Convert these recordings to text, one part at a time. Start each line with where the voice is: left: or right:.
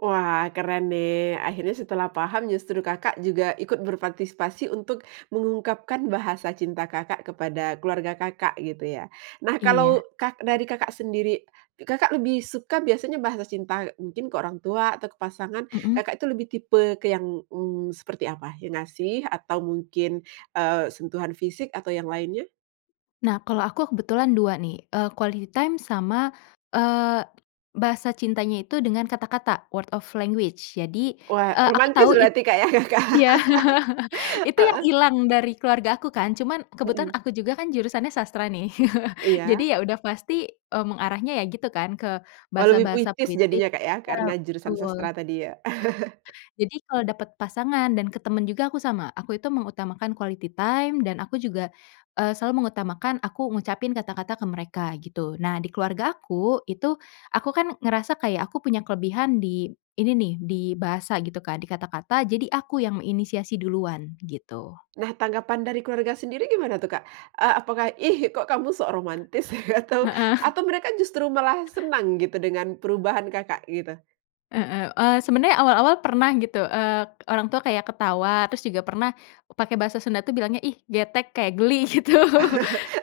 right: Wah keren nih, akhirnya setelah paham justru Kakak juga ikut berpartisipasi untuk mengungkapkan bahasa cinta Kakak kepada keluarga Kakak gitu ya. Nah, kalau
left: Iya.
right: Kak dari Kakak sendiri, Kakak lebih suka biasanya bahasa cinta, mungkin ke orang tua atau ke pasangan,
left: Mhm.
right: Kakak itu lebih tipe ke yang, mmm, seperti apa? Yang ngasih atau mungkin, eee, sentuhan fisik atau yang lainnya?
left: Nah, kalau aku kebetulan 2 nih, eee, quality time sama, eee, bahasa cintanya itu dengan kata-kata, word of language. Jadi,
right: Wah,
left: eee, aku
right: romantis
left: tahu it
right: berarti Kak ya Kak,
left: iya. Itu yang
right: heeh?
left: hilang dari keluarga aku kan. Cuman kebetulan
right: Mhm.
left: aku juga kan jurusannya sastra nih, jadi
right: Iya.
left: ya udah pasti, eee, mengarahnya ya gitu kan, ke
right: Oh lebih
left: bahasa-bahasa
right: puitis
left: puitis,
right: jadinya Kak ya,
left: iya
right: karena jurusan
left: betul.
right: sastra tadi ya.
left: Jadi kalo dapet pasangan dan ke temen juga aku sama, aku itu mengutamakan quality time dan aku juga, eee, selalu mengutamakan aku ngucapin kata-kata ke mereka gitu. Nah, di keluargaku itu aku kan ngerasa kayak aku punya kelebihan di ini nih, di bahasa gitu Kak, di kata-kata, jadi aku yang inisiasi duluan gitu.
right: Nah, tanggapan dari keluarga sendiri gimana tuh Kak? Eee, apakah, "Ih kok kamu sok romantis?" Atau
left: Heeh.
right: atau mereka justru malah senang gitu dengan perubahan Kakak gitu?
left: Heeh, eee, sebenernya awal-awal pernah gitu, eee, orang tua kayak ketawa, terus juga pernah pakai bahasa Sunda tuh bilangnya ih getek, kayak geli gitu,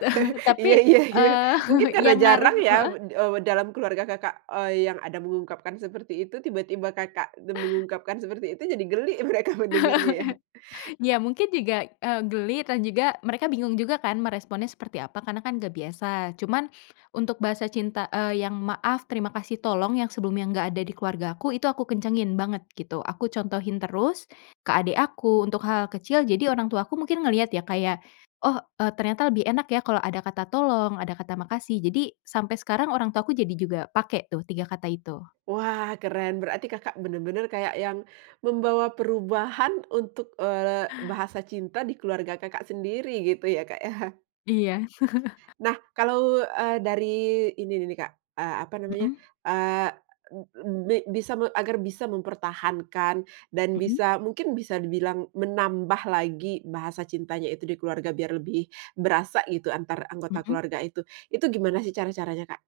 left: tapi,
right: Iya iya iya.
left: eee,
right: Mungkin karena
left: yang ngaruh
right: jarang ya
left: heeh?
right: we wed eee, dalam keluarga Kakak, eee, yang ada mengungkapkan seperti itu, tiba-tiba Kakak ne mengungkapkan seperti itu jadi geli mereka mendengarnya ya.
left: Ya mungkin juga, eee, geli dan juga mereka bingung juga kan meresponnya seperti apa, karena kan gak biasa cuman untuk bahasa cinta, eee, yang, "maaf, terima kasih, tolong", yang sebelumnya nggak ada di keluarga aku, itu aku kencengin banget gitu. Aku contohin terus ke adik aku untuk hal kecil, jadi orang tuaku mungkin ngelihat ya kayak, oh, eee, ternyata lebih enak ya kalau ada kata tolong, ada kata makasih. Jadi sampai sekarang orang tuaku jadi juga pake tuh 3 kata itu.
right: Wah, keren, berarti Kakak bener-bener kayak yang membawa perubahan untuk, eee, bahasa cinta di keluarga Kakak sendiri gitu ya Kak ya?
left: Iya.
right: Nah, kalau, eee, dari ini nih nih, Kak, eee, apa namanya,
left: Mhm.
right: eee, b bi bisa agar bisa mempertahankan dan
left: Mhm.
right: bisa mungkin bisa dibilang menambah lagi bahasa cintanya itu di keluarga biar lebih berasa gitu antar anggota
left: Mhm.
right: keluarga itu, itu gimana sih cara-caranya Kak?